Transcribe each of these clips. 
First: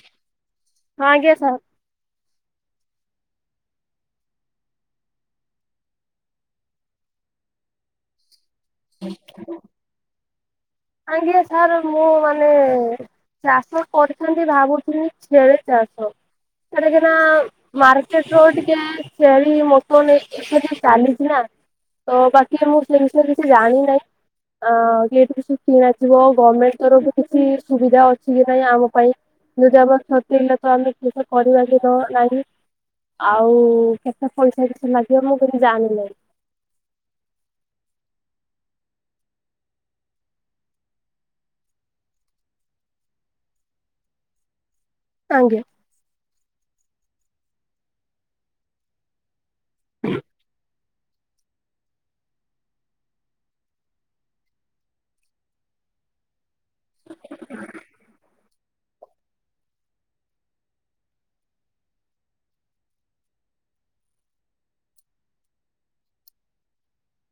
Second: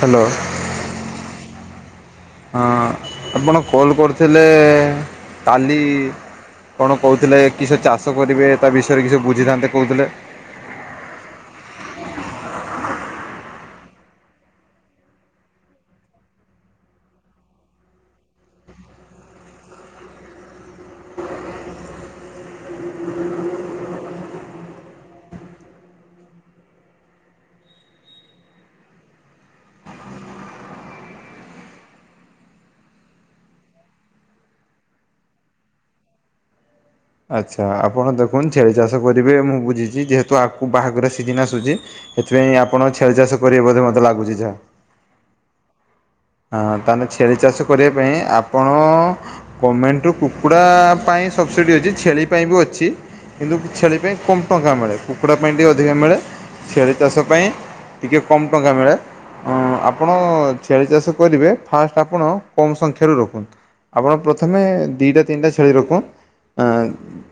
Hello. ହଁ ଆଜ୍ଞା sir ହଁ ଆପଣ କଲ୍ କରୁଥିଲେ କାଲି। କଣ କହୁଥିଲେ କି ସେ ଚାଷ କରିବେ। ତା ବିଷୟରେ କିଛି ସେ ବୁଝିଥାନ୍ତେ କହୁଥିଲେ। ଆଜ୍ଞା ସାର୍ ମୁଁ ମାନେ ଚାଷ କରିଥାନ୍ତି ଭାବୁଥିଲି ଛେଳି ଚାଷ। ସେଟାକିନା ମାର୍କେଟ ରୋଡ ଟିକେ ଛେଳି ମୋଟ ନେଇକି ଚାଲିଛି ନା। ତ ବାକି ମୁଁ ସେ ବିଷୟରେ କିଛି ଜାଣିିନାହିଁ। ଅଁ କିଠ କି କିଣାଯିବ ଗମେଣ୍ଟ ତରଫରୁ କିଛି ସୁବିଧା ଅଛି କି ନାଇଁ ଆମ ପାଇଁ। ଯଦି ଆମ ଠକେଇଲା ତ ଆମେ କିଛି କରିବା କି ନାହିଁ। ଆଉ କେତେ ପଇସା ଏ ବିଷୟରେ ଲାଗିବ ମୁଁ କିନ୍ତୁ ଜାଣିନାହିଁ। ଆଚ୍ଛା ଆପଣ ଦେଖନ୍ତୁ ଛେଳି ଚାଷ କରିବେ ମୁଁ ବୁଝିଛି ଯେହେତୁ ଆଗୁକୁ ବାହାଘର ସିଝିନ ଆସୁଛି। ସେଥିପାଇଁ ଆପଣ ଛେଳି ଚାଷ କରିବେ ବୋଧେ ମତେ ଲାଗୁଛି ଯାହା। ଆଜ୍ଞା। ହଁ ତାହେଲେ ଛେଳି ଚାଷ କରିବା ପାଇଁ ଆପଣ ଗମେଣ୍ଟରୁ କୁକୁଡ଼ା ପାଇଁ ସବସିଡ଼ି ଅଛି ଛେଳି ପାଇଁ ବି ଅଛି। କିନ୍ତୁ ଛେଳି ପାଇଁ କମ୍ ଟଙ୍କା ମିଳେ। କୁକୁଡ଼ା ପାଇଁ ଟିକେ ଅଧିକା ମିଳେ। ଛେଳି ଚାଷ ପାଇଁ ଟିକେ କମ୍ ଟଙ୍କା ମିଳେ। ଉଁ ଆପଣ ଛେଳି ଚାଷ କରିବେ ଫାଷ୍ଟ ଆପଣ କମ୍ ସଂଖ୍ୟାରୁ ରଖନ୍ତୁ। ଆପଣ ପ୍ରଥମେ ଦିଇଟା ତିନିଟା ଛେଳି ରଖ। ଆଁ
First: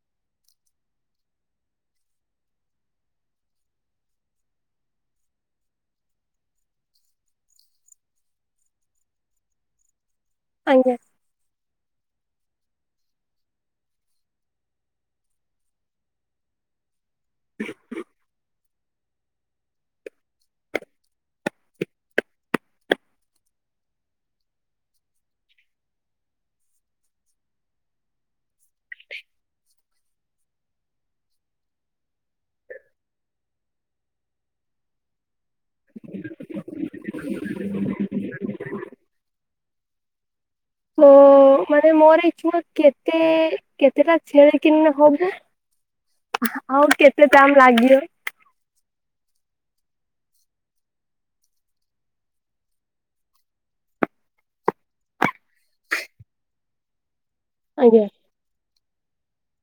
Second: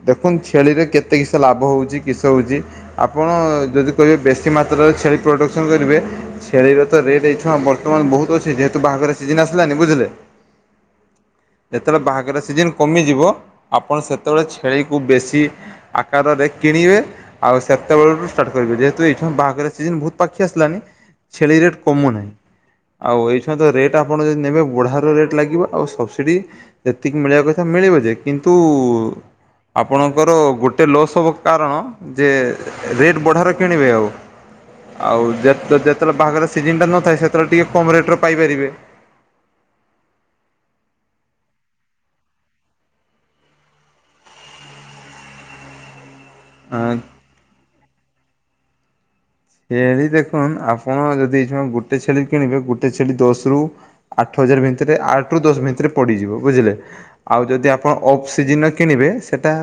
ଦେଖନ୍ତୁ ଛେଳିରେ କେତେ କିସ ଲାଭ ହଉଛି କିସ ହଉଛି। ଆପଣ ଯଦି କହିବେ ବେଶୀ ମାତ୍ରାରେ ଛେଳି ପ୍ରଡ଼କ୍ସନ୍ କରିବେ। ଛେଳିର ତ ରେଟ୍ ଏଇଆ ବର୍ତ୍ତମାନ ବହୁତ ଅଛି। ଯେହେତୁ ବାହାଘର ସିଜିନ ଆସିଲାନି ବୁଝିଲେ। ଆଜ୍ଞା। ଯେତେବେଳେ ବାହାଘର ସିଜନ୍ କମିଯିବ। ଆପଣ ସେତେବେଳେ ଛେଳିକୁ ବେଶୀ ଆକାରରେ କିଣିବେ। ଆଉ ସେତ ବେଳରୁ ଷ୍ଟାର୍ଟ କରିବେ। ଯେହେତୁ ଏଇଠ ବାହାଘର ସିଜନ ବହୁତ ପାଖେଇ ଆସିଲାନି। ଛେଳି ରେଟ କମୁ ନାହିଁ। ଆଉ ଏଇ ନିଖ୍ୟତଃ ରେଟ୍ ଆପଣ ଯଦି ନେବେ ବଢ଼ାର ରେଟ୍ ଲାଗିବ। ଆଉ ସବସିଡ଼ି ଯେତିକି ମିଳିବା କଥା ମିଳିବ ଯେ କିନ୍ତୁ ଆପଣଙ୍କର ଗୋଟେ ଲସ୍ ହେବ। କାରଣ ଯେ ରେଟ୍ ବଢ଼ାର କିଣିବେ ଆଉ। ଆଉ ଯେ ତ ଯେତେବେଳେ ବାହାଘର ସିଜନ ଟା ନଥାଏ ସେତେବେଳେ ଟିକେ କମ ରେଟରେ ପାଇପାରିବେ। ତ ମାନେ ମୋର ଇଛୁ କେତେ କେତେଟା ଛେଳିି କିନଲେ ହବ। [inaudible] ଆଉ କେତେ ଟାଇମ ଲାଗିିବ? ଏଇ ଛେଳି ଦେଖନ୍ତ ଆପଣ ଯଦି ଗୋଟେ ଛେଳି କିଣିବେ ଗୋଟେ ଛେଳି ଦଶରୁ ଆଠ ହଜାର ଭିତରେ ଆଠ ରୁ ଦଶ ଭିତରେ ପଡିଯିବ ବୁଝିଲେ ଆଉ ଯଦି ଆଜ୍ଞା। ଆପଣ ସେଜିନ କିଣିବେ ସେଇଟା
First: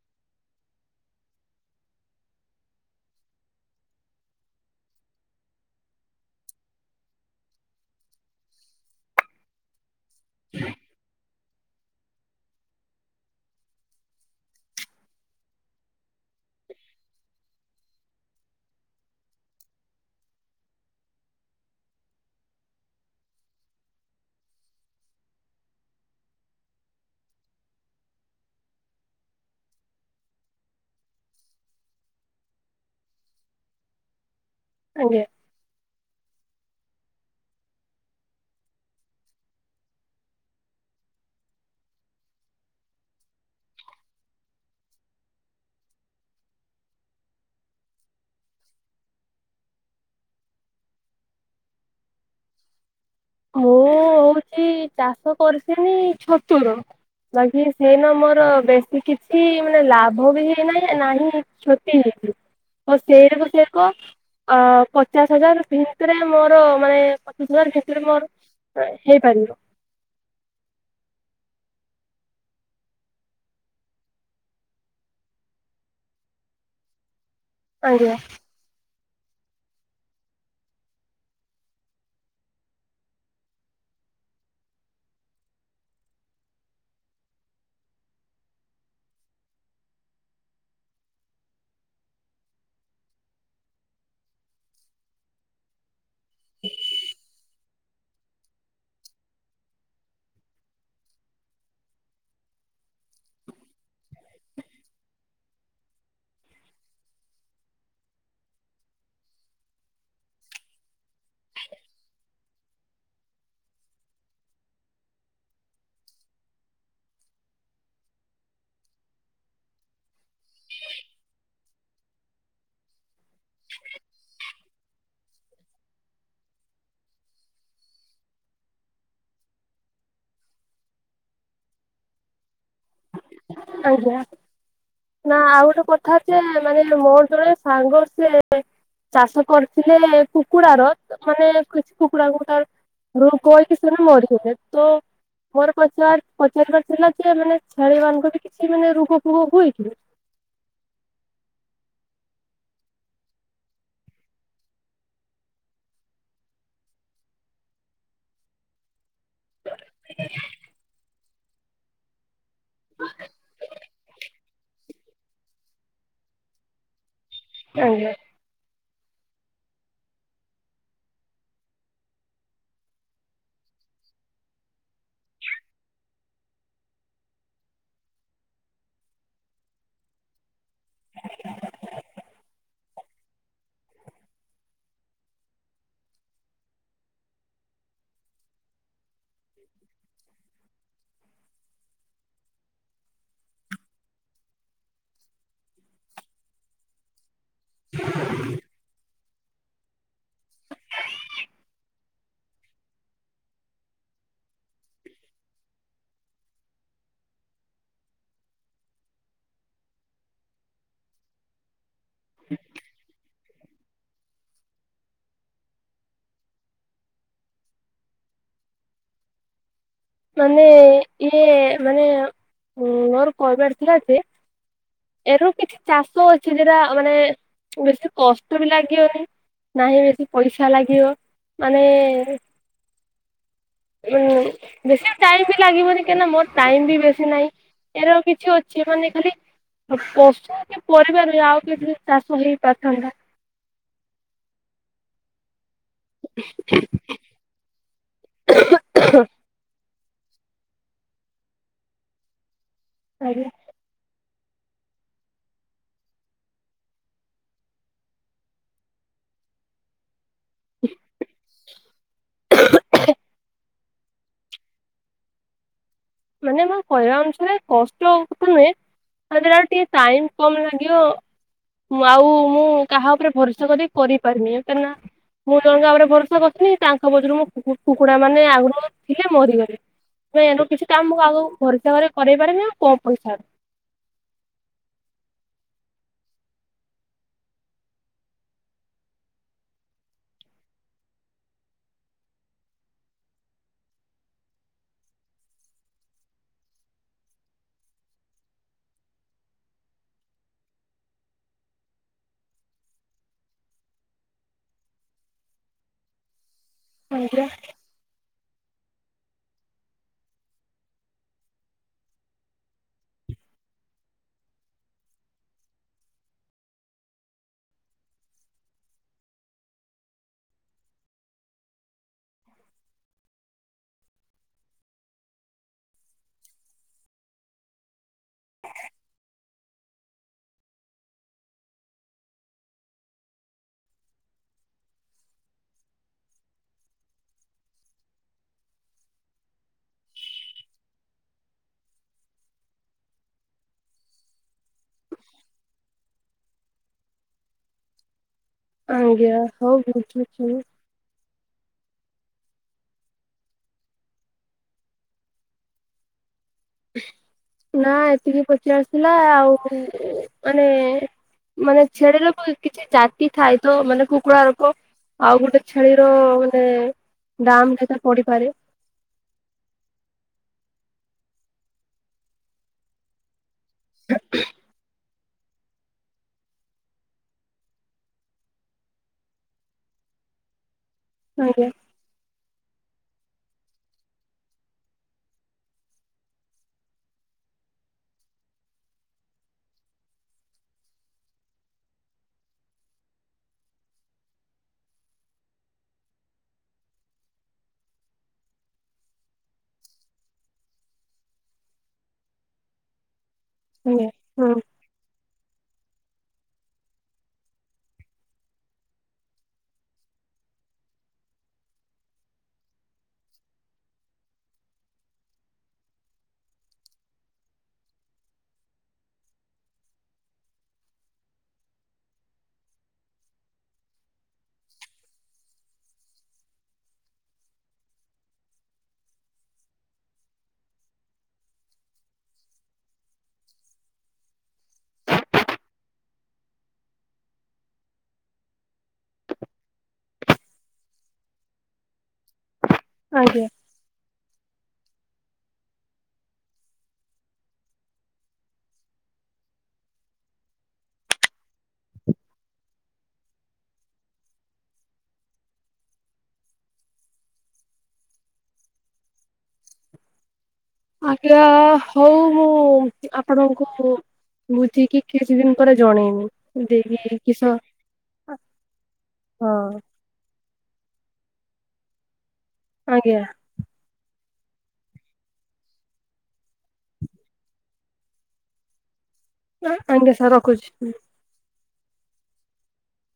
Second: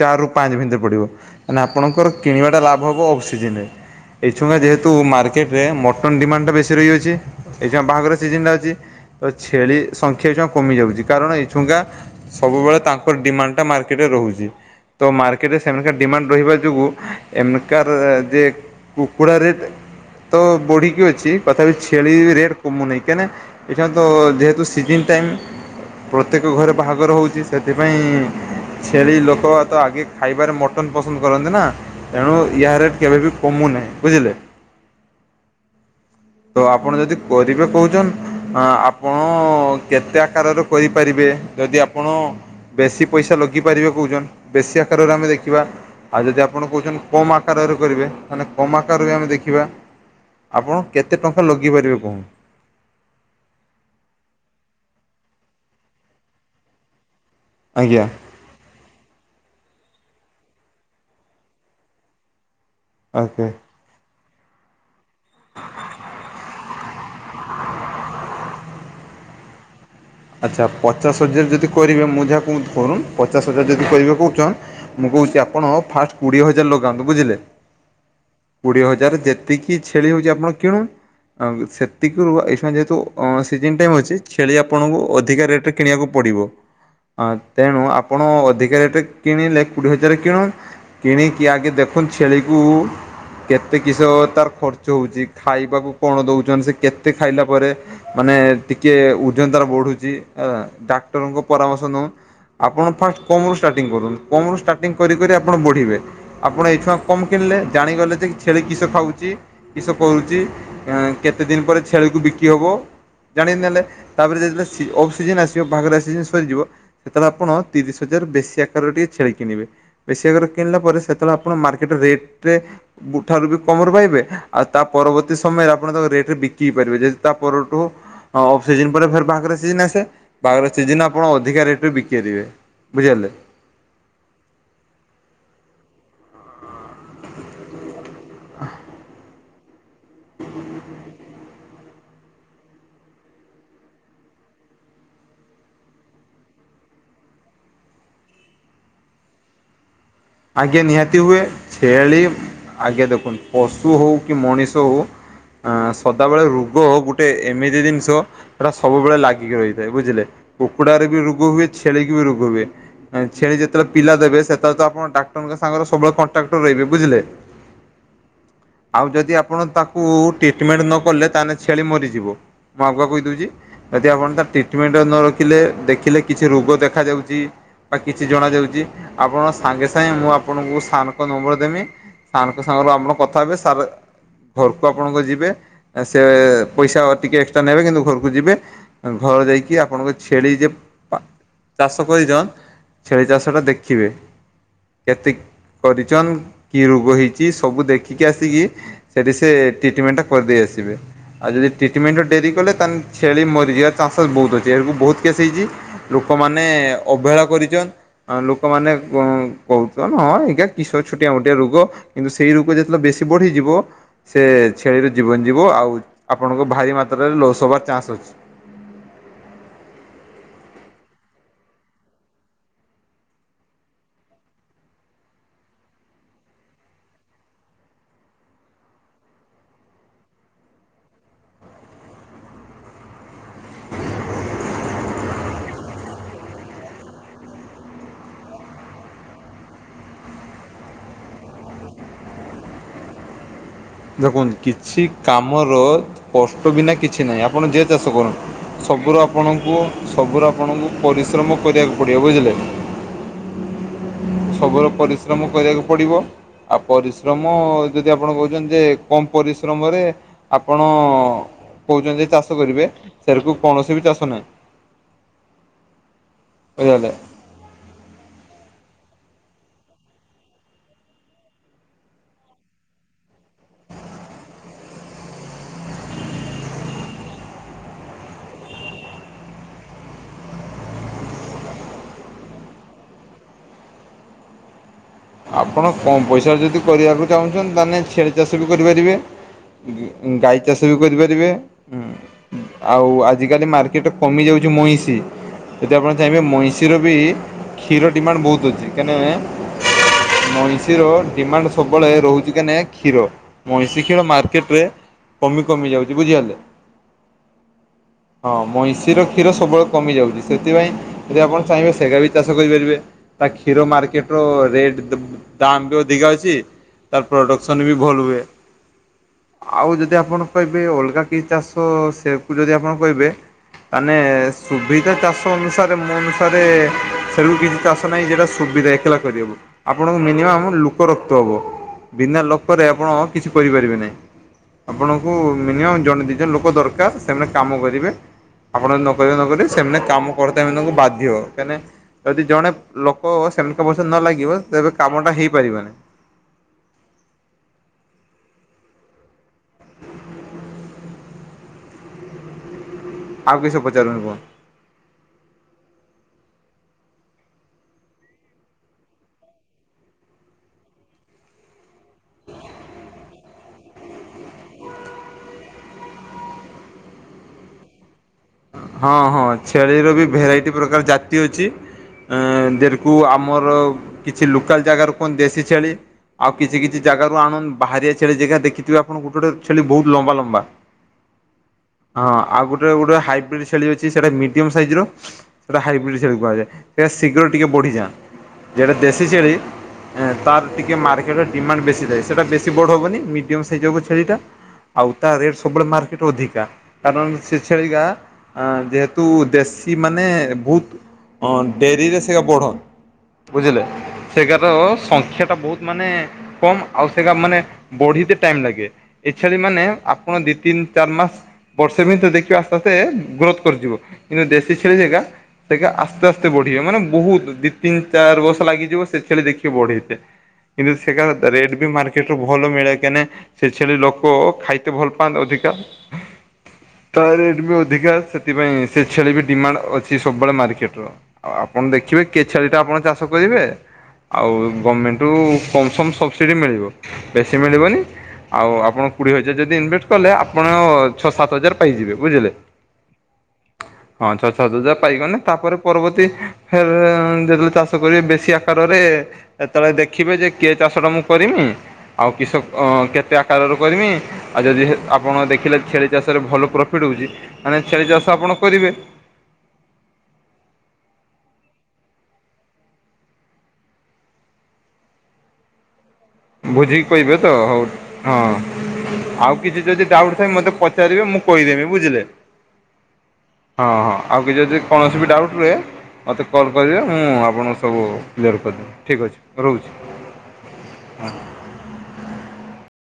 ଚାରିରୁ ପାଞ୍ଚ ଭିତରେ ପଡ଼ିବ ମ ଆପଣଙ୍କ କିଣିବାଟା ଲାଭ ହେବ ଅଫସିଜନରେ। ଏଛୁଆ ଯେହେତୁ ମାର୍କେଟରେ ମଟନ୍ ଡିମାଣ୍ଡଟା ବେଶୀ ରହିଅଛି ଏଛୁଆ ବାହାଘର ସିଜନଟା ଅଛି। ଆ ଛେଳି ସଂଖ୍ୟା ଏଛୁଆ କମି ଯାଉଛି କାରଣ ଏଇଛୁଙ୍କା ସବୁବେଳେ ତାଙ୍କର ଡିମାଣ୍ଡଟା ମାର୍କେଟରେ ରହୁଛି। ତ ମାର୍କେଟରେ ସେମାନକା ଡିମାଣ୍ଡ ରହିବା ଯୋଗୁଁ ଏମକାର ଯେ କୁକୁଡା ରେଟ ତ ବଢିକି ଅଛି ତଥାପି ଛେଳି ରେଟ୍ କମୁନି କାହିଁକି ନା? ଏଇଟାତ ଯେହେତୁ ସିଜିନ ଟାଇମ ପ୍ରତ୍ୟେକ ଘରେ ବାହାଘର ହଉଛି ସେଥିପାଇଁ ଛେଳି ଲୋକ ତ ଆଗେ ଖାଇବାରେ ମଟନ ପସନ୍ଦ କରନ୍ତି ନା ତେଣୁ ୟା ରେଟ କେବେବି କମୁନାହିଁ ବୁଝିଲେ? ଆଜ୍ଞା। ତ ଆପଣ ଯଦି କରିବେ କହୁଛନ ଆପଣ କେତେ ଆକାରରେ କରିପାରିବେ ଯଦି ଆପଣ ବେଶୀ ପଇସା ଲଗିପାରିବେ କହୁଛନ୍ ବେଶୀ ଆକାରରେ ଆମେ ଦେଖିବା? ଆଉ ଯଦି ଆପଣ କହୁଛନ୍ତି କମ ଆକାରରେ କରିବେ ତାହେଲେ କମ ଆକାର ବି ଆମେ ଦେଖିବା? ଆପଣ କେତେ ଟଙ୍କା ଲଗେଇ ପାରିବେ କହଣ? ମୁଁ ହଉଛି ଚାଷ କରିସିିନି ଛତୁର। ବାକି ଆଜ୍ଞା। ସେନା ମୋର ବେଶୀ କି କିଛି ମାନେ ଲାଭ ବି ହେଇନାହିଁ ନାହିଁ କ୍ଷତି ହେଇଛି ଆ ସେ ଓକେ। ଅ ପଚାଶ ହଜାର ଭିତରେ ମୋର ମାନେ ପଚିଶ ହଜାର ସେରେ ମୋର ହେଇପାରିବ? ଆଚ୍ଛା ପଚାଶ ହଜାର ଯଦି କରିବେ ମୁଁ ଯାହା କ କରୁନ୍ ପଚାଶ ହଜାର ଯଦି କରିବେ କହୁଛନ୍? ମୁଁ କହୁଛି ଆପଣ ଫାଷ୍ଟ କୋଡିଏ ହଜାର ଲଗାନ୍ତୁ ବୁଝିଲେ? ଆଜ୍ଞା। କୋଡିଏ ହଜାର ଯେତିକି ଛେଳି ହଉଛି ଆପଣ କିଣନ୍ତୁ। ଆ ସେତିକ ର ଏ ସମୟ ଯେହେତୁ ସିଜନ୍ ଟାଇମ ଅଛି ଛେଳି ଆପଣଙ୍କୁ ଆପଣଙ୍କୁ ଅଧିକା ରେଟ ରେ କିଣିବାକୁ ପଡିବ? ହଁ ତେଣୁ ଆପଣ ଅଧିକା ରେଟରେ କିଣିଲେ କୋଡିଏ ହଜାର କିଣ? କିଣିକି ଆଗେ ଦେଖୁନ୍ତୁ ଛେଳିକୁ କେତେ କିସ ତାର ଖର୍ଚ୍ଚ ହଉଛି ଖାଇବାକୁ? କଣ ଦଉଛନ୍ତି ସେ କେତେ ଖାଇଲା ପରେ ମାନେ ଟିକେ ତାର ବଢୁଛି ଡାକ୍ତରଙ୍କ ପରାମର୍ଶ ନେଉ ଆପଣ ଫାଷ୍ଟ କମରୁ ଷ୍ଟାର୍ଟିଂ କରୁନ୍ତୁ କମରୁ ଷ୍ଟାର୍ଟିଂ କରିକରି ଆପଣ ବଢ଼ିବେ? ଆପଣ ଏଇ ଛୁଆ କମ୍ କିଣିଲେ ଜାଣିଗଲେ ଯେ ଛେଳି କିଷ ଖାଉଛି? କିସ କରୁଛି କେତେ ଦିନ ପରେ ଛେଳିକୁ ବିକି ହବ ଜାଣିନେଲେ? ତାପରେ ଯେତେବେଳେ ଅଫ୍ ସଜିଜନ୍ ଆସିବ ବାହାଘରେ ସିିଜନ୍ ସରିଯିବ। ସେତେବେଳେ ଆପଣ ତିରିଶ ହଜାର ବେଶୀ ଆକାର ଟିକେ ଛେଳି କିଣିବେ? ବେଶୀ ଆକାର କିଣିଲା ପରେ ସେତେବେଳେ ଆପଣ ମାର୍କେଟ ରେଟ ରେ ଠାରୁ ବି କମରେ ପାଇବେ ଆଉ ତା ପରବର୍ତ୍ତୀ ସମୟରେ ଆପଣ ତାଙ୍କ ରେଟରେ ବିକିଇ ପାରିବେ ଯି ତା ପରଠୁ ହଁ ଅଫସିଜନ୍। ବାହାଘର ସିଜିିନ ଆସେ ବାହାଘର ସିଜିନରେ ଆପଣ ଅଧିକା ରେଟରେ ବିକିପାରିବେ ବୁଝିପାରିଲେ? ଆଜ୍ଞା। ନା ଆଉ ଗୋଟେ କଥା ଯେ ମାନେ ମୋର ଜଣେ ସାଙ୍ଗ ସେି ଚାଷ କରି ଥିଲେ କୁକୁଡାର ମାନେ କିଛି କୁକୁଡା [unintelligible] [unintelligible] ସେ ମରି ଗଲେ ତ ମୋର ପଚ ପଚାର ବର୍ଷ ହେଲା ଯେ ମାନେ ଛେଳି ମାନଙ୍କୁ ବି କିଛି ମାନେ ରୋଗ ଫୋଗ ହୁଏ [inaudible] ଆଗେ ନିହାତି ହୁଏ ଛେଳି ଆଗେ ଦେଖନ୍ତୁ ପଶୁ ହଉ କି ମଣିଷ ହଉ ଆଁ ସଦାବେଳେ ରୋଗ ଗୋଟେ ଏମିତି ଜିନିଷ ସେଟା ସବୁବେଳେ ଲା ଗି ରହିଥାଏ ବୁଝିଲେ? କୁକୁଡାରେ ବି ରୋଗ ହୁଏ ଛେଳିି କି ବି ରୋଗ ହୁଏ। ଆ ଛେଳି ଯେତେବେଳେ ପିଲା ଦେବେ ସେତେବେଳେ ତ ଆପଣ ଡାକ୍ତର ଙ୍କ ସାଙ୍ଗରେ ସବୁବେଳେ କଣ୍ଟ୍ରାକ୍ଟ ରେ ରହିବେ ବୁଝିଲେ। [unintelligible] ଆଉ ଯଦି ଆପଣ ତାକୁ ଟ୍ରିଟ୍ମେଣ୍ଟ ନକଲେ ତାହେଲେ ଛେଳି ମରିଯିବ। ମୁଁ ଆଗୁଆ କହିଦଉଛି। ଯଦି ଆପଣ ତା ଟ୍ରିଟ୍ମେଣ୍ଟ ନ ରଖିଲେ ଦେଖିଲେ କିଛି ରୋଗ ଦେଖାଯାଉଛି। ବା କିଛି ଜଣ ଯାଉଛି ଆପଣ ସାଙ୍ଗେ ସା ନାଇଁ ମୁଁ ଆପଣଙ୍କୁ ସାର୍ ଙ୍କ ନମ୍ବର ଦେବି ସାର୍ ଙ୍କ ସାଙ୍ଗରୁ ଆପଣ କଥା ହେବେ ସାର୍ ଘର୍ କୁ ଆପଣଙ୍କ ଯିବେ ଆ ସେ ପଇସା ଟିକେ ଏକ୍ସଟ୍ରା ନେବେ କିନ୍ତୁ ଘରକୁ ଯିବେ। [unintelligible] ଆପଣଙ୍କ ଛେଳି ଯେ ପା ଚାଷ କରିଛ ଛେଳି ଚାଷ ଟା ଦେଖିବେ। କେତେ କରିଛନ୍ କି ରୋଗ ହେଇଛି ସବୁ ଦେଖିକି ଆସିକି ସେଠି ସେ ଟ୍ରିଟ୍ମେନ୍ଟ ଟା କରିଦେଇ ଆସିବେ। ଆଉ ଯଦି ଟ୍ରିଟ୍ମେନ୍ଟ ରେ ଡେରି କଲେ ତାନ୍ ଛେଳିରିଯିବାର ଚାନ୍ସେସ୍ ବହୁତ ଅଛି ଏକୁ ବହୁତ କେ୍ସ୍ ହେଇଛି। ଲୋକମାନେ ଅବହେଳା କରିଛନ୍ ଲୋକମାନେ [unintelligible] ଏ୍ଞା କି ଛୋଟିଆ ମୋଟିଆ ରୋଗ କିନ୍ତୁ ସେଇ ରୋଗ ଯେତେବେଳେ ବେଶୀ ବଢିଯିବ ସେ ଛେଳି ଜୀବନ୍ ଜୀବ ଆଉ ଆପଣଙ୍କ ଭାରି ମାତ୍ରାରେ ଲସ୍ ହେବାର ଚାନ୍ସ ଅଛି। ମାନେ ଇଏ ମାନେ ମୋର୍ [unintelligible] ଥିଲା ଯେ ଏରୁ କିଛି ଚାଷ ଅଛି ଜେରା ମାନେ ବେଶୀ କଷ୍ଟ ବି ଲାଗିିବନି। ନାହିଁ ବେଶୀ ପଇସା ଲାଗିବ ମାନେ ହୁଁ। ବେଶୀ ଟାଇମ୍ ବି ଲାଗିବନି କାଁଇଁନା ମୋର୍ ଟାଇମ୍ ବି ବେଶୀ ନହିଁ ଏହାର କିଛି ଅଛି ମାନେ ଖାଲି ପଶୁ କି ପରିବାରେ ଆଉ କିଛି ଚାଷ ହେଇ ପାରିଥାନ୍ତା। ଦେଖନ୍ତୁ କିଛି କାମର କଷ୍ଟ ବିନା କିଛି ନାହିଁ ଆପଣ ଯିଏ ଚାଷ କରନ୍ତୁ। ସବୁୁର ଆପଣଙ୍କୁ ସବୁୁର ଆପଣଙ୍କୁ ପରିଶ୍ରମ କରିବାକୁ ପଡ଼ିବ ବୁଝିଲେ? [unintelligible] ସବୁର ପରିଶ୍ରମ କରିବାକୁ ପଡ଼ିବ। ଆଉ ପରିଶ୍ରମ ଯଦି ଆପଣ କହୁଛନ୍ତି ଯେ କମ୍ ପରିଶ୍ରମରେ ଆପଣ କହୁଛନ୍ତି ଚାଷ କରିବେ ସେରୁକୁ କୌଣସି ବି ଚାଷ ନାହିଁ। ମାନେ ମ ବୁଝିଗଲେ। କହିବା ଅନୁସାରେ କଷ୍ଟ ନୁହେଁ [unintelligible] ଟିକେ ଟାଇମ୍ କମ୍ ଲାଗିବ। ମୁଁ ଆଉ ମୁଁ କାହା ଉପରେ ଭର୍ସା କରିି କରିପାରିନି [unintelligible] ମୁଁ ଜଣଙ୍କାବରେ ଭରଷା [unintelligible] ତାଙ୍କ ବୋଜରୁ ମୁଁ କୁକୁଡା ମାନେ ଆଗରୁ ଥିଲେ ମରିଗଲେ। [unintelligible] ଆପଣ କମ୍ ପଇସା ଯଦି କରିବାକୁ ଚାହୁଁଛନ୍ତି ତାନେ ଛେଳି ଚାଷ ବି କରିପାରିବେ। ଗାଈ ଚାଷ ବି କରିପାରିବେ ଉଁ। ଆଉ ଆଜିକାଲି ମାର୍କେଟ୍ କମି ଯାଉଛି ମଇଁଷି। ଯଦି ଆପଣ ଚାହିଁବେ ମଇଁଷିର ବି କ୍ଷୀର ଡିମାଣ୍ଡ ବହୁତ ଅଛି କାନାଁ ମଇଁଷିର ଡିମାଣ୍ଡ ସବୁବେଳେ ରହୁଛି କାନେ କ୍ଷୀର ମଇଁଷି କ୍ଷୀର ମାର୍କେଟ୍ ରେ କମି କମି ଯାଉଚି ବୁଝିପାରିଲେ? ଆଜ୍ଞା। ହଁ ମଇଁଷିର କ୍ଷୀର ସବୁବେଳେ କମି ଯାଉଚି ସେଥିପାଇଁ ଯଦି ଆପଣ ଚାହିଁବେ ସେଗା ବି ଚାଷ କରିପାରିବେ ତା କ୍ଷୀର ମାର୍କେଟର ରେଟ୍ ଦବ୍ ଦାମ୍ ବି ଅଧିକା ଅଛି ତାର ପ୍ରଡକ୍ସନ୍ ବି ଭଲ୍ ହୁଏ। ଆଉ ଯଦି ଆପଣ କହିବେ ଅଲଗା କି ଚାଷ ସେ କୁ ଯଦି ଆପଣ କହିବେ ମାନେ ସୁବିଧା ଚାଷ ଅନୁସାରେ ମୋ ଅନୁସାରେ ସେ [unintelligible] କିଛି ଚାଷ ନାହିଁ ଯେଟା ସୁବିଧାଏ କେଲା କରି ହବ। ଆପଣଙ୍କୁ ମିନିମମ୍ ଲୁକ ରକତେ ହବ ବିନା ଲକରେ ଆପଣ କିଛି କରିପାରିବେ ନାହିଁ। ଆପଣଙ୍କୁ ମିନିମମ୍ ଜଣେ ଦି ଜଣ ଲୋକ ଦରକାର ସେମାନେ କାମ କରିବେ। ଆପଣ ଯଦି ନ କରିବେ ନ କରିବେ ସେମାନେ କାମ କରତେ ମାନଙ୍କୁ ବାଧ୍ୟ କାହିଁ ନା ଯଦି ଜଣେ ଲୋକ ସେମିତିକା ପଛେରେ ନ ଲାଗିବ ତେବେ କାମଟା ହେଇପାରିବନ। ଆଜ୍ଞା ହଉ ରଖୁଛି। ଆଉ କିସ ପଚାରୁୁ [unintelligible] ନା ଏତିକି ପଚି ଆସିଥିଲା ଆଉ ଉଁ ମାନେ ମାନେ ଛେଳିର ତ କିଛି ଜାତି ଥାଏ ତ ମାନେ କୁକୁଡାରୋକ ଆଉ ଗୋଟେ ଛେଳିର ମାନେ ଦାମ୍ କେତେ ପଡିିପାରେ? ହଁ ହଁ ଛେଳିର ବି ଭେରାଇଟି ପ୍ରକାର ଜାତି ଅଛି। ଏଁ ଦେରକୁ ଆମର କିଛି ଲୋକାଲ୍ ଜାଗାର କୁହନ୍ତି ଦେଶୀ ଛେଳି। ଆଉ କିଛି କିଛି ଜାଗାରୁ ଆଣୁନ୍ ବାହାରିଆ ଛେଳି ଜେଗା ଦେଖିଥିବେ ଆପଣ ଗୋଟେ ଗୋଟେ ଛେଲି ବୋହୁତ ଲମ୍ବା ଲମ୍ବା। ହ [inaudible] ଆଜ୍ଞା। ହଁ ଆଉ ଗୁଟେ ଗୁଟେ ହାଇ ବ୍ରିଡ୍ ଛେଳି ଅଛି ସେଟା ମିଡିୟମ୍ ସାଇଜର ସେଟା ହାଇବ୍ରିଡ୍ ଛେଳି କୁହାଯାଏ ଏଡା ଶୀଘ୍ର ଟିକେ ବଢିଯାଆଁ ଯେଡା ଦେଶୀ ଛେଳି ଏଁ ତାର ଟିକେ ମାର୍କେଟରେ ଡିମାଣ୍ଡ ବେଶୀ ଯାଏ ସେଇଟା ବେଶୀ ବଡ ହବନି ମିଡିୟମ୍ ସାଇଜ ହବ ଛେଳିଟା‌। ଆଉ ତା ରେଟ୍ ସବୁବେଳେ ମାର୍କେଟରେ ଅଧିକା କାରଣ ସେ ଛେଳିିଗା ଆଁ ଯେହେତୁ ଦେଶୀ ମାନେ ଭୋଉତ ଅଁ ଡେରିରେ ସେଇଆ ବଢନ୍ ବୁଝିଲେ ଆଜ୍ଞା ହଁ ସେଗାର ସଂଖ୍ୟାଟା ବୋହୁତ ମାନେ କମ୍ ଆଉ ସେଗା ମାନେ ବଢିତେ ଟାଇମ୍ ଲାଗେ। ଏଇ ଛେଳିମାନେ ଆପଣ ଦି ତିନି ଚାର୍ ମାସ୍ ବର୍ଷେ ଭିତେରେ ଦେଖିବେ ଆସ୍ତେ ଆସ୍ତେ ଗ୍ରୋଥ୍ କରିଯିବ କିନ୍ତୁ ଦେଶୀ ଛେଳି ଜେଗା ସେଗା ଆସ୍ତେ ଆସ୍ତେ ବଢିବେ ମାନେ ବୋହୁତ ଦି ତିନି ଚାର୍ ବର୍ଷ ଲାଗିଯିବ ସେ ଛେଳି ଦେଖିବେ ବଢେଇତେ। କିନ୍ତୁ ସେଗାର ରେଟ୍ ବି ମାର୍କେଟରୁ ଭଲ ମିଳେ କେନେ ସେ ଛେଳି ଲୋକ ଖାଇତେ ଭଲ ପାଆନ୍ତ୍ ଅଧିକା ତା ରେଟ୍ ବି ଅଧିକା। ସେଥିପାଇଁ ସେ ଛେଳି ବି ଡିମାଣ୍ଡ ଅଛି ସବୁବେଳେ ମାର୍କେଟର। ଆଉ ଆପଣ ଦେଖିବେ କେ ଛେଳିଟା ଆପଣ ଚାଷ କରିବେ। ଆଉ ଗମେଣ୍ଟରୁୁ କମ୍ ସମ୍ ସବସିଡି ମିଳିବ ବେଶୀ ମିଳିବନି। ଆଉ ଆପଣ କୁଡିଏ ହଜାର ଯଦି ଇନଭେଷ୍ଟ କଲେ ଆପଣ ଛଅ ସାତ ହଜାର ପାଇଯିବେ ବୁଝିଲେ। ଆଜ୍ଞା। ହଁ ଛଅ ସାତ ହଜାର ପାଇଗନେ ତାପରେ ପରବର୍ତ୍ତୀ ଫେରେ ଉଁ ଯେତେବେଳେ ଚାଷ କରିବେ ବେଶୀ ଆ କାରରେ ଏତେବେଳେ ଦେଖିବେ ଯେ କେ ଚାଷଟା ମୁଁ କରିମି। ଆଉ କିସ ଅଁ କେତେ ଆକାରରୁ କରମି। ଆଉ ଯଦି ହେ ଆପଣ ଦେଖିଲେ ଛେଳି ଚାଷରେ ଭଲ ପ୍ରଫିଟ୍ ହଉଚି ମାନେ ଛେଳି ଚାଷ ଆପଣ କରିବେ। ଆଜ୍ଞା ହଉ ମୁଁ ଆପଣୁଙ୍କୁ ବୁଝିକି କିଛି ଦିନ ପରେ ଜଣେଇମୀ। ବୁଝିକି କହିବେ ତ ହଉ ହଁ ଆଉ ହଁ କିଛି ଯଦି ଡାଉଟ୍ ଥାଏ ମତେ ପ ପଚାରିବେ ମୁଁ କହିଦେବି ବୁଝିଲେ। ଆଜ୍ଞା। ହଁ ହଁ ଆଉ କି ଯଦି କୌଣସି ବି ଡାଉଟ୍ ରୁହେ ମୋତେ କଲ୍ କରିବେ ମୁଁ ଆପଣଙ୍କୁ ସବୁ କ୍ଲିୟର କରିଦେବି ଠିକ୍ ଅଛି। ରହୁଛି। ଆଜ୍ଞା ସାର୍ ରଖୁଛି ହୁଁ। [inaudible]